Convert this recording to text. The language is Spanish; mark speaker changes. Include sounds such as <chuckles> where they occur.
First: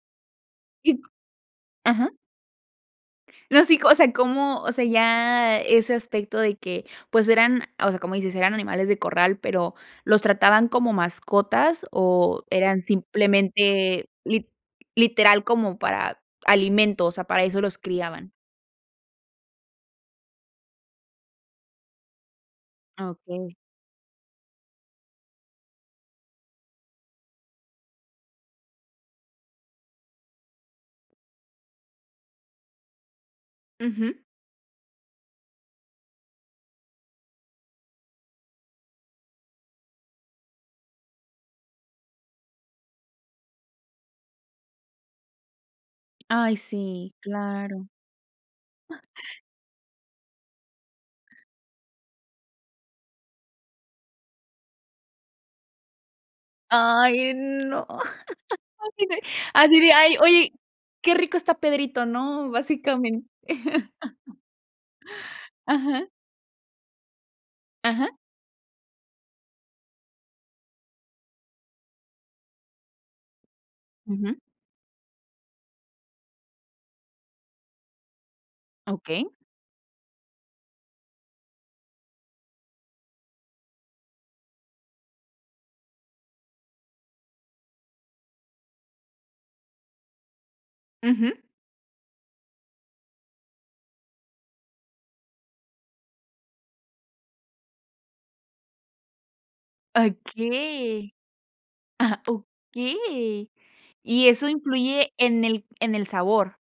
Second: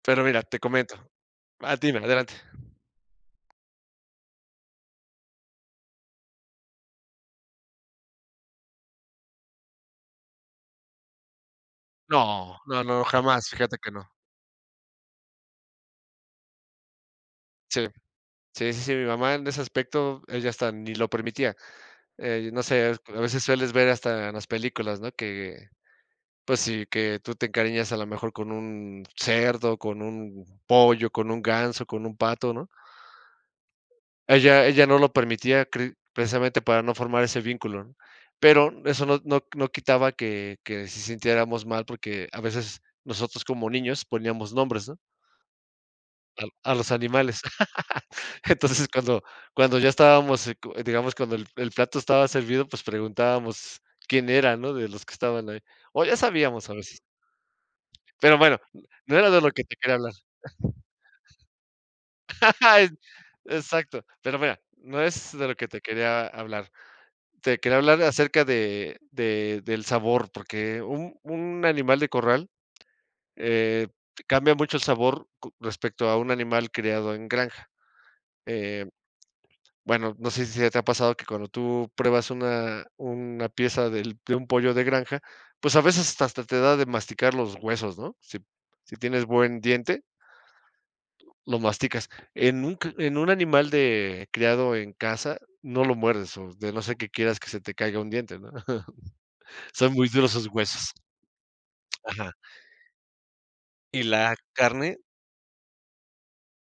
Speaker 1: Pero mira, te comento
Speaker 2: Y co
Speaker 1: Ah, dime,
Speaker 2: ajá.
Speaker 1: adelante.
Speaker 2: No, sí. O sea, cómo o sea, ya ese aspecto de que, pues, eran o sea, como dices, eran animales de corral. Pero, ¿los trataban como mascotas o
Speaker 1: No,
Speaker 2: eran
Speaker 1: no, no, jamás. Fíjate que no.
Speaker 2: simplemente, lit literal como para alimento? O sea, para eso los
Speaker 1: Sí,
Speaker 2: criaban.
Speaker 1: sí, sí, sí, mi mamá en ese aspecto, ella hasta ni lo permitía. Eh, no sé,
Speaker 2: Ah,
Speaker 1: a veces
Speaker 2: okey.
Speaker 1: sueles ver hasta en las películas, ¿no?, que, pues sí, que tú te encariñas a lo mejor con un cerdo, con un pollo, con un ganso, con un pato, ¿no?
Speaker 2: Ujú.
Speaker 1: Ella ella no lo permitía, cre precisamente, para no formar ese vínculo, ¿no?, pero eso no no no quitaba que que sí sintiéramos mal, porque a veces, nosotros como niños poníamos nombres, ¿no? A
Speaker 2: Ay,
Speaker 1: a los
Speaker 2: sí,
Speaker 1: animales.
Speaker 2: claro.
Speaker 1: <laughs> Entonces, cuando cuando ya estábamos se cu digamos, cuando el el plato estaba servido, pues, preguntábamos quién era, ¿no?, de los que estaban ahí, o ya sabíamos, a veces.
Speaker 2: Ay, no.
Speaker 1: Pero bueno, no
Speaker 2: <laughs>
Speaker 1: era de lo que te
Speaker 2: Así de
Speaker 1: quería hablar.
Speaker 2: ay, oye, qué rico está Pedrito, ¿no?,
Speaker 1: <laughs>
Speaker 2: basicamen
Speaker 1: E exacto, pero
Speaker 2: <laughs>
Speaker 1: mira, no es de lo que te
Speaker 2: Ajá.
Speaker 1: quería hablar. Te quería hablar
Speaker 2: Ajá.
Speaker 1: acerca de de del sabor, porque un un animal de corral, eh,
Speaker 2: Ujú.
Speaker 1: cambia mucho el sabor co respecto a un animal criado en granja. Eh,
Speaker 2: Okey.
Speaker 1: bueno, no sé si se te ha pasado que cuando tú pruebas una una pieza del de un pollo de granja, pues, a veces hasta te da de masticar los huesos, ¿no?, si si tienes buen diente,
Speaker 2: Ujú.
Speaker 1: lo masticas. En un cr en un animal de criado en casa no lo muerdes, o de no ser que quieras que se te caiga un diente, ¿no? <chuckles> Son muy duros sus huesos.
Speaker 2: Okey, ajá,
Speaker 1: Ajá.
Speaker 2: okey,
Speaker 1: Y
Speaker 2: y
Speaker 1: la
Speaker 2: eso
Speaker 1: carne
Speaker 2: influye en el en el sabor.